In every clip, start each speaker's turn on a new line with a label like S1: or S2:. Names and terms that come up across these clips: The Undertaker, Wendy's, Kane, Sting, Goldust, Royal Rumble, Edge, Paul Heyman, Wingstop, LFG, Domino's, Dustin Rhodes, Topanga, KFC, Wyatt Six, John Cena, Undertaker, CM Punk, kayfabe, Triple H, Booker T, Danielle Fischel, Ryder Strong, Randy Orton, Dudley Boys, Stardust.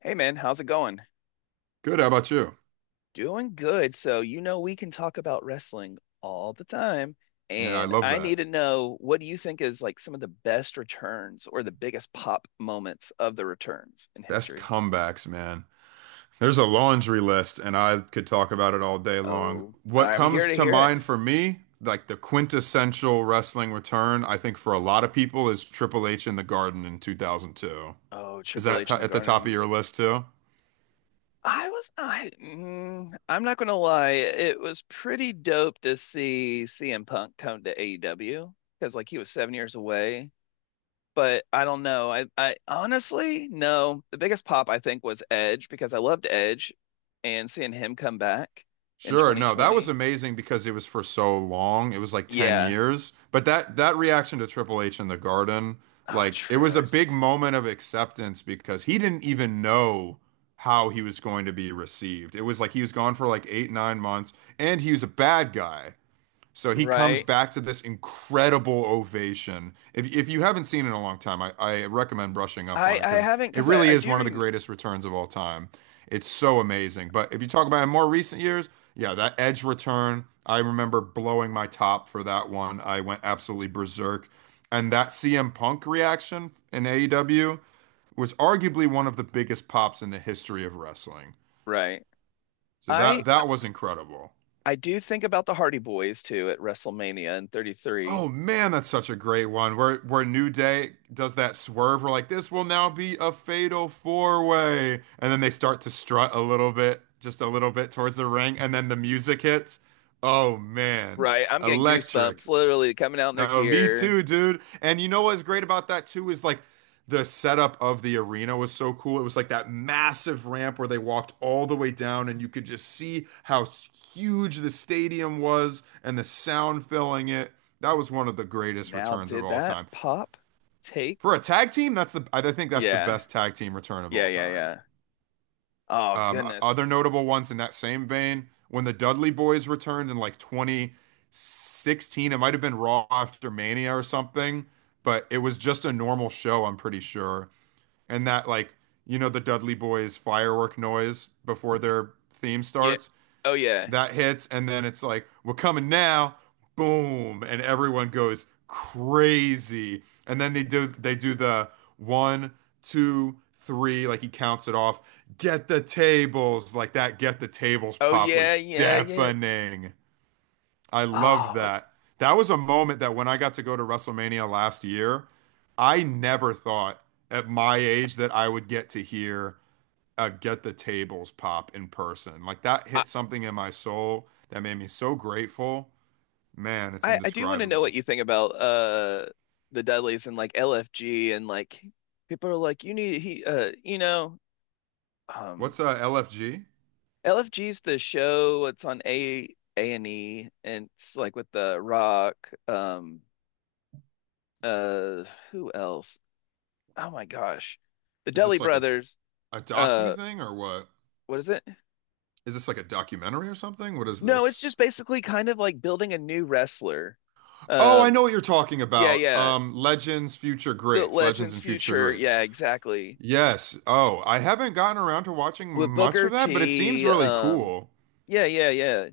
S1: Hey man, how's it going?
S2: Good. How about you?
S1: Doing good. So, you know, we can talk about wrestling all the time.
S2: Yeah, I
S1: And
S2: love
S1: I need
S2: that.
S1: to know, what do you think is like some of the best returns or the biggest pop moments of the returns in
S2: Best
S1: history?
S2: comebacks, man. There's a laundry list, and I could talk about it all day long.
S1: Oh,
S2: What
S1: I'm here
S2: comes
S1: to
S2: to
S1: hear it.
S2: mind for me, like the quintessential wrestling return, I think for a lot of people, is Triple H in the Garden in 2002.
S1: Oh,
S2: Is
S1: Triple
S2: that
S1: H in the
S2: at the top of
S1: Garden.
S2: your list too?
S1: I'm not gonna lie, it was pretty dope to see CM Punk come to AEW because like he was 7 years away. But I don't know. I honestly, no. The biggest pop I think was Edge, because I loved Edge and seeing him come back in
S2: Sure, no, that was
S1: 2020.
S2: amazing because it was for so long. It was like 10
S1: Yeah.
S2: years. But that reaction to Triple H in the Garden,
S1: Oh,
S2: like it was
S1: true.
S2: a
S1: I
S2: big
S1: just
S2: moment of acceptance because he didn't even know how he was going to be received. It was like he was gone for like 8, 9 months and he was a bad guy. So he comes
S1: right.
S2: back to this incredible ovation. If you haven't seen it in a long time, I recommend brushing up on
S1: I
S2: it
S1: I
S2: because
S1: haven't
S2: it
S1: because I
S2: really
S1: I
S2: is
S1: do
S2: one of the
S1: rem
S2: greatest returns of all time. It's so amazing. But if you talk about in more recent years, yeah, that Edge return, I remember blowing my top for that one. I went absolutely berserk. And that CM Punk reaction in AEW was arguably one of the biggest pops in the history of wrestling.
S1: right.
S2: So
S1: I
S2: that was incredible.
S1: I do think about the Hardy Boys too at WrestleMania in 33.
S2: Oh man, that's such a great one. Where New Day does that swerve, we're like, this will now be a fatal four way. And then they start to strut a little bit, just a little bit towards the ring, and then the music hits. Oh man,
S1: Right. I'm getting goosebumps
S2: electric.
S1: literally coming out in their
S2: No, me
S1: gear.
S2: too, dude. And you know what's great about that too is like the setup of the arena was so cool. It was like that massive ramp where they walked all the way down, and you could just see how huge the stadium was and the sound filling it. That was one of the greatest
S1: Now,
S2: returns of
S1: did
S2: all
S1: that
S2: time.
S1: pop take?
S2: For a tag team, that's the I think that's the
S1: Yeah.
S2: best tag team return of
S1: Yeah,
S2: all
S1: yeah,
S2: time.
S1: yeah. Oh, goodness.
S2: Other notable ones in that same vein, when the Dudley Boys returned in like 2016, it might have been Raw after Mania or something, but it was just a normal show, I'm pretty sure. And that, like, the Dudley Boys firework noise before their theme
S1: Yeah.
S2: starts
S1: Oh, yeah.
S2: that hits, and then it's like, we're coming now, boom, and everyone goes crazy. And then they do the one, two, three, like he counts it off. Get the tables, like that. Get the tables
S1: Oh
S2: pop
S1: yeah,
S2: was
S1: yeah, yeah.
S2: deafening. I loved
S1: Oh,
S2: that. That was a moment that when I got to go to WrestleMania last year, I never thought at my age that I would get to hear Get the Tables Pop in person. Like that
S1: I
S2: hit something in my soul that made me so grateful. Man, it's
S1: I do want to know what
S2: indescribable.
S1: you think about the Dudleys and like LFG and like people are like you need he um
S2: What's LFG?
S1: LFG's the show, it's on A and E, and it's like with the Rock, uh who else? Oh my gosh. The
S2: Is
S1: Dudley
S2: this like a,
S1: brothers.
S2: a docu
S1: Uh,
S2: thing or what?
S1: what is it?
S2: Is this like a documentary or something? What is
S1: No, it's
S2: this?
S1: just basically kind of like building a new wrestler.
S2: Oh, I know
S1: Um,
S2: what you're talking
S1: yeah,
S2: about.
S1: yeah.
S2: Legends, Future
S1: The
S2: Greats, Legends
S1: Legends
S2: and Future
S1: future.
S2: Greats.
S1: Yeah, exactly.
S2: Yes. Oh, I haven't gotten around to watching
S1: With
S2: much
S1: Booker
S2: of that, but it seems
S1: T.
S2: really cool.
S1: Yeah, yeah, yeah.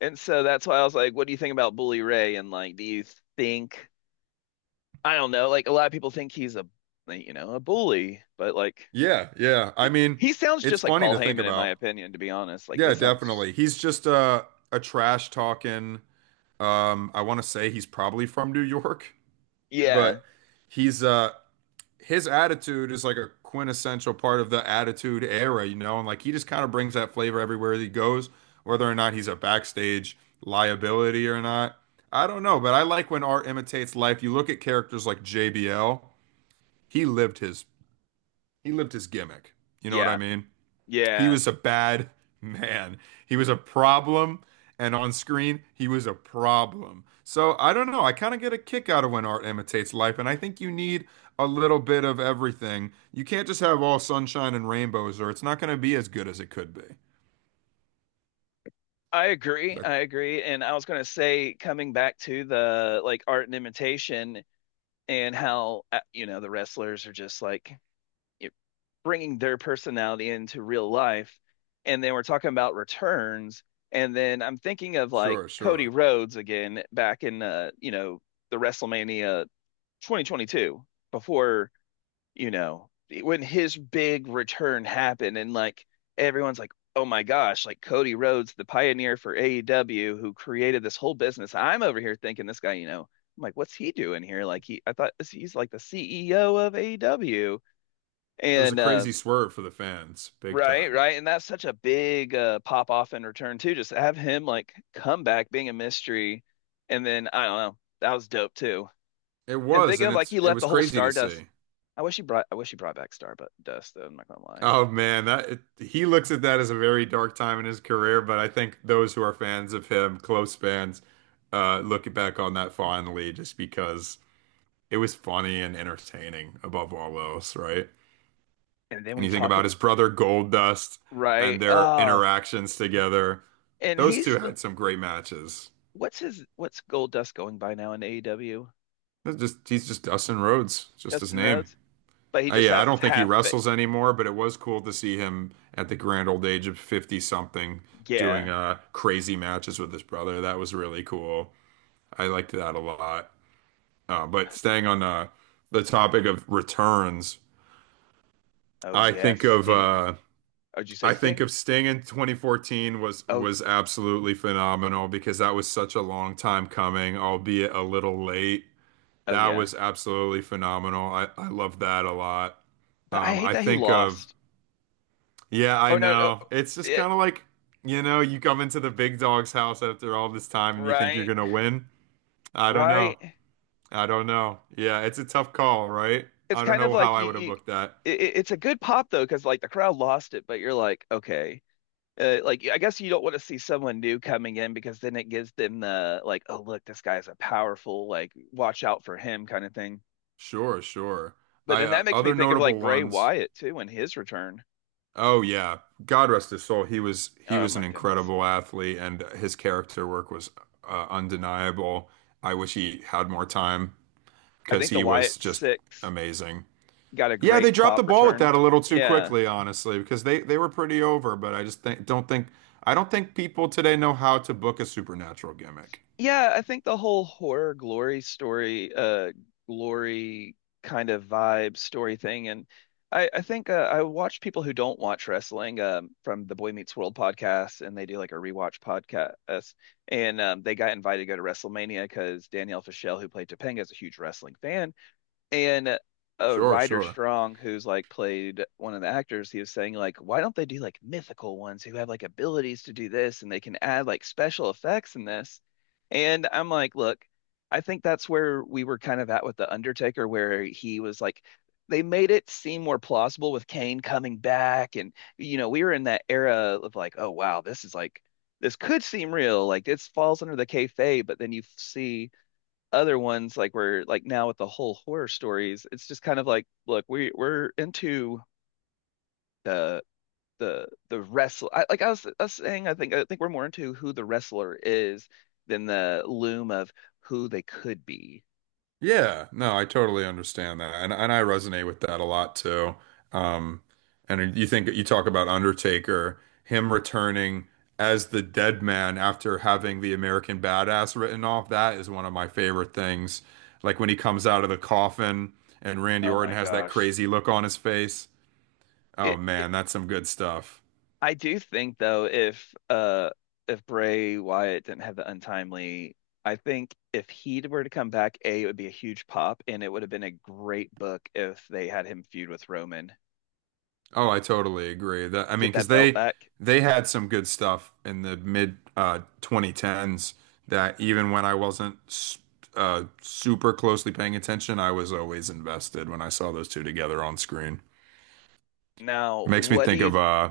S1: And so that's why I was like, what do you think about Bully Ray? And like, do you think, I don't know, like a lot of people think he's a, like, you know, a bully, but like,
S2: Yeah, yeah. I mean,
S1: he sounds
S2: it's
S1: just like
S2: funny
S1: Paul
S2: to think
S1: Heyman, in my
S2: about.
S1: opinion, to be honest. Like, they
S2: Yeah,
S1: sound,
S2: definitely. He's just a trash talking. I want to say he's probably from New York,
S1: yeah,
S2: but he's his attitude is like a quintessential part of the attitude era, and like he just kind of brings that flavor everywhere he goes, whether or not he's a backstage liability or not. I don't know, but I like when art imitates life. You look at characters like JBL, he lived his he lived his gimmick. You know what I
S1: yeah,
S2: mean? He
S1: yeah.
S2: was a bad man. He was a problem, and on screen, he was a problem. So I don't know. I kind of get a kick out of when art imitates life, and I think you need a little bit of everything. You can't just have all sunshine and rainbows, or it's not going to be as good as it could be.
S1: I agree.
S2: Like,
S1: I agree. And I was going to say, coming back to the like art and imitation, and how, you know, the wrestlers are just like bringing their personality into real life. And then we're talking about returns. And then I'm thinking of like
S2: sure,
S1: Cody
S2: sure.
S1: Rhodes again back in, you know, the WrestleMania 2022 before, you know, when his big return happened, and like everyone's like, "Oh my gosh, like Cody Rhodes, the pioneer for AEW who created this whole business." I'm over here thinking this guy, you know, I'm like, "What's he doing here?" Like he I thought he's like the CEO of AEW
S2: It was a
S1: and
S2: crazy swerve for the fans, big
S1: right,
S2: time.
S1: right. And that's such a big, pop off and return too. Just have him like come back being a mystery, and then I don't know. That was dope too.
S2: It
S1: And
S2: was,
S1: thinking
S2: and
S1: of like
S2: it's
S1: he
S2: it
S1: left
S2: was
S1: the whole
S2: crazy to
S1: Stardust.
S2: see.
S1: I wish he brought back Stardust though, I'm not gonna lie.
S2: Oh man, he looks at that as a very dark time in his career, but I think those who are fans of him, close fans, look back on that fondly just because it was funny and entertaining above all else, right?
S1: And then
S2: And
S1: we
S2: you think
S1: talk
S2: about
S1: ab-
S2: his brother Goldust
S1: Right.
S2: and their
S1: Uh,
S2: interactions together.
S1: and
S2: Those
S1: he's
S2: two
S1: still
S2: had some great matches.
S1: what's his, what's Gold Dust going by now in AEW?
S2: That's just he's just Dustin Rhodes, just his
S1: Dustin
S2: name.
S1: Rhodes? But he just
S2: Yeah, I
S1: has his
S2: don't think he wrestles anymore, but it was cool to see him at the grand old age of 50 something doing
S1: yeah.
S2: crazy matches with his brother. That was really cool. I liked that a lot. But staying on the topic of returns,
S1: Oh
S2: I
S1: yeah,
S2: think of
S1: Sting.
S2: uh
S1: Oh, did you say
S2: I think
S1: Sting?
S2: of Sting in 2014 was
S1: Oh,
S2: was absolutely phenomenal because that was such a long time coming, albeit a little late.
S1: oh
S2: That
S1: yeah.
S2: was absolutely phenomenal. I love that a lot.
S1: But I hate
S2: I
S1: that he
S2: think of
S1: lost.
S2: Yeah, I
S1: Oh no, no.
S2: know. It's just
S1: Yeah,
S2: kind of like, you come into the big dog's house after all this time and you think you're
S1: right,
S2: gonna win. I don't know.
S1: right.
S2: I don't know. Yeah, it's a tough call, right?
S1: It's
S2: I don't
S1: kind of
S2: know how
S1: like
S2: I
S1: you,
S2: would have booked that.
S1: it's a good pop though, because like the crowd lost it, but you're like, okay, like I guess you don't want to see someone new coming in, because then it gives them the like, oh look, this guy's a powerful, like watch out for him kind of thing.
S2: Sure, sure.
S1: But
S2: I
S1: then that makes me
S2: Other
S1: think of like
S2: notable
S1: Bray
S2: ones.
S1: Wyatt too and his return.
S2: Oh yeah. God rest his soul. He was he
S1: Oh
S2: was
S1: my
S2: an
S1: goodness,
S2: incredible athlete and his character work was undeniable. I wish he had more time
S1: I
S2: because
S1: think the
S2: he was
S1: Wyatt
S2: just
S1: Six
S2: amazing.
S1: got a
S2: Yeah, they
S1: great
S2: dropped the
S1: pop
S2: ball with that
S1: return.
S2: a little too
S1: Yeah.
S2: quickly, honestly, because they were pretty over, but I just think don't think I don't think people today know how to book a supernatural gimmick.
S1: Yeah, I think the whole horror glory story, glory kind of vibe story thing, and I think, I watch people who don't watch wrestling, from the Boy Meets World podcast, and they do like a rewatch podcast, and they got invited to go to WrestleMania because Danielle Fischel, who played Topanga, is a huge wrestling fan, and
S2: Sure,
S1: Ryder
S2: sure.
S1: Strong, who's like played one of the actors, he was saying like, why don't they do like mythical ones who have like abilities to do this and they can add like special effects in this? And I'm like, look, I think that's where we were kind of at with The Undertaker, where he was like, they made it seem more plausible with Kane coming back. And, you know, we were in that era of like, oh, wow, this is like, this could seem real. Like, this falls under the kayfabe, but then you see other ones like we're like now with the whole horror stories, it's just kind of like, look, we we're into the the wrestler. I was saying I think we're more into who the wrestler is than the loom of who they could be.
S2: Yeah, no, I totally understand that. And I resonate with that a lot too. Um and you talk about Undertaker, him returning as the dead man after having the American Badass written off, that is one of my favorite things. Like when he comes out of the coffin and Randy
S1: Oh
S2: Orton
S1: my
S2: has that
S1: gosh.
S2: crazy look on his face. Oh
S1: It
S2: man, that's some good stuff.
S1: I do think though, if uh, if Bray Wyatt didn't have the untimely, I think if he were to come back, A, it would be a huge pop, and it would have been a great book if they had him feud with Roman,
S2: Oh, I totally agree. That I mean,
S1: get that
S2: because
S1: belt
S2: they
S1: back.
S2: they had some good stuff in the mid 2010s that even when I wasn't super closely paying attention, I was always invested when I saw those two together on screen.
S1: Now,
S2: Makes me
S1: what do
S2: think
S1: you
S2: of
S1: Th-
S2: uh,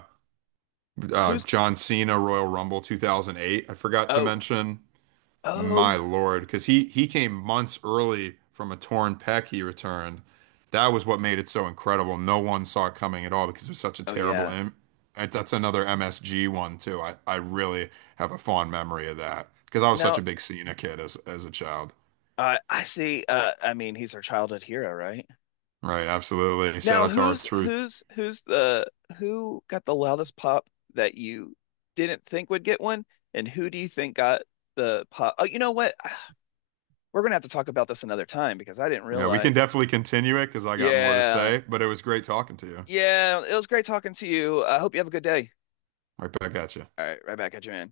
S2: uh,
S1: who's
S2: John Cena Royal Rumble 2008. I forgot to
S1: oh,
S2: mention My
S1: oh,
S2: lord, because he came months early from a torn pec he returned. That was what made it so incredible. No one saw it coming at all because it was such a
S1: oh
S2: terrible
S1: yeah.
S2: im That's another MSG one too. I really have a fond memory of that because I was such
S1: Now
S2: a big Cena kid as a child.
S1: I see. I mean, he's our childhood hero, right?
S2: Right, absolutely. Shout
S1: Now,
S2: out to our truth.
S1: who's the who got the loudest pop that you didn't think would get one, and who do you think got the pop? Oh, you know what? We're gonna have to talk about this another time because I didn't
S2: Yeah, we can
S1: realize.
S2: definitely continue it because I got more to
S1: Yeah,
S2: say, but it was great talking to you.
S1: yeah. It was great talking to you. I hope you have a good day.
S2: Right back at you.
S1: All right, right back at you, man.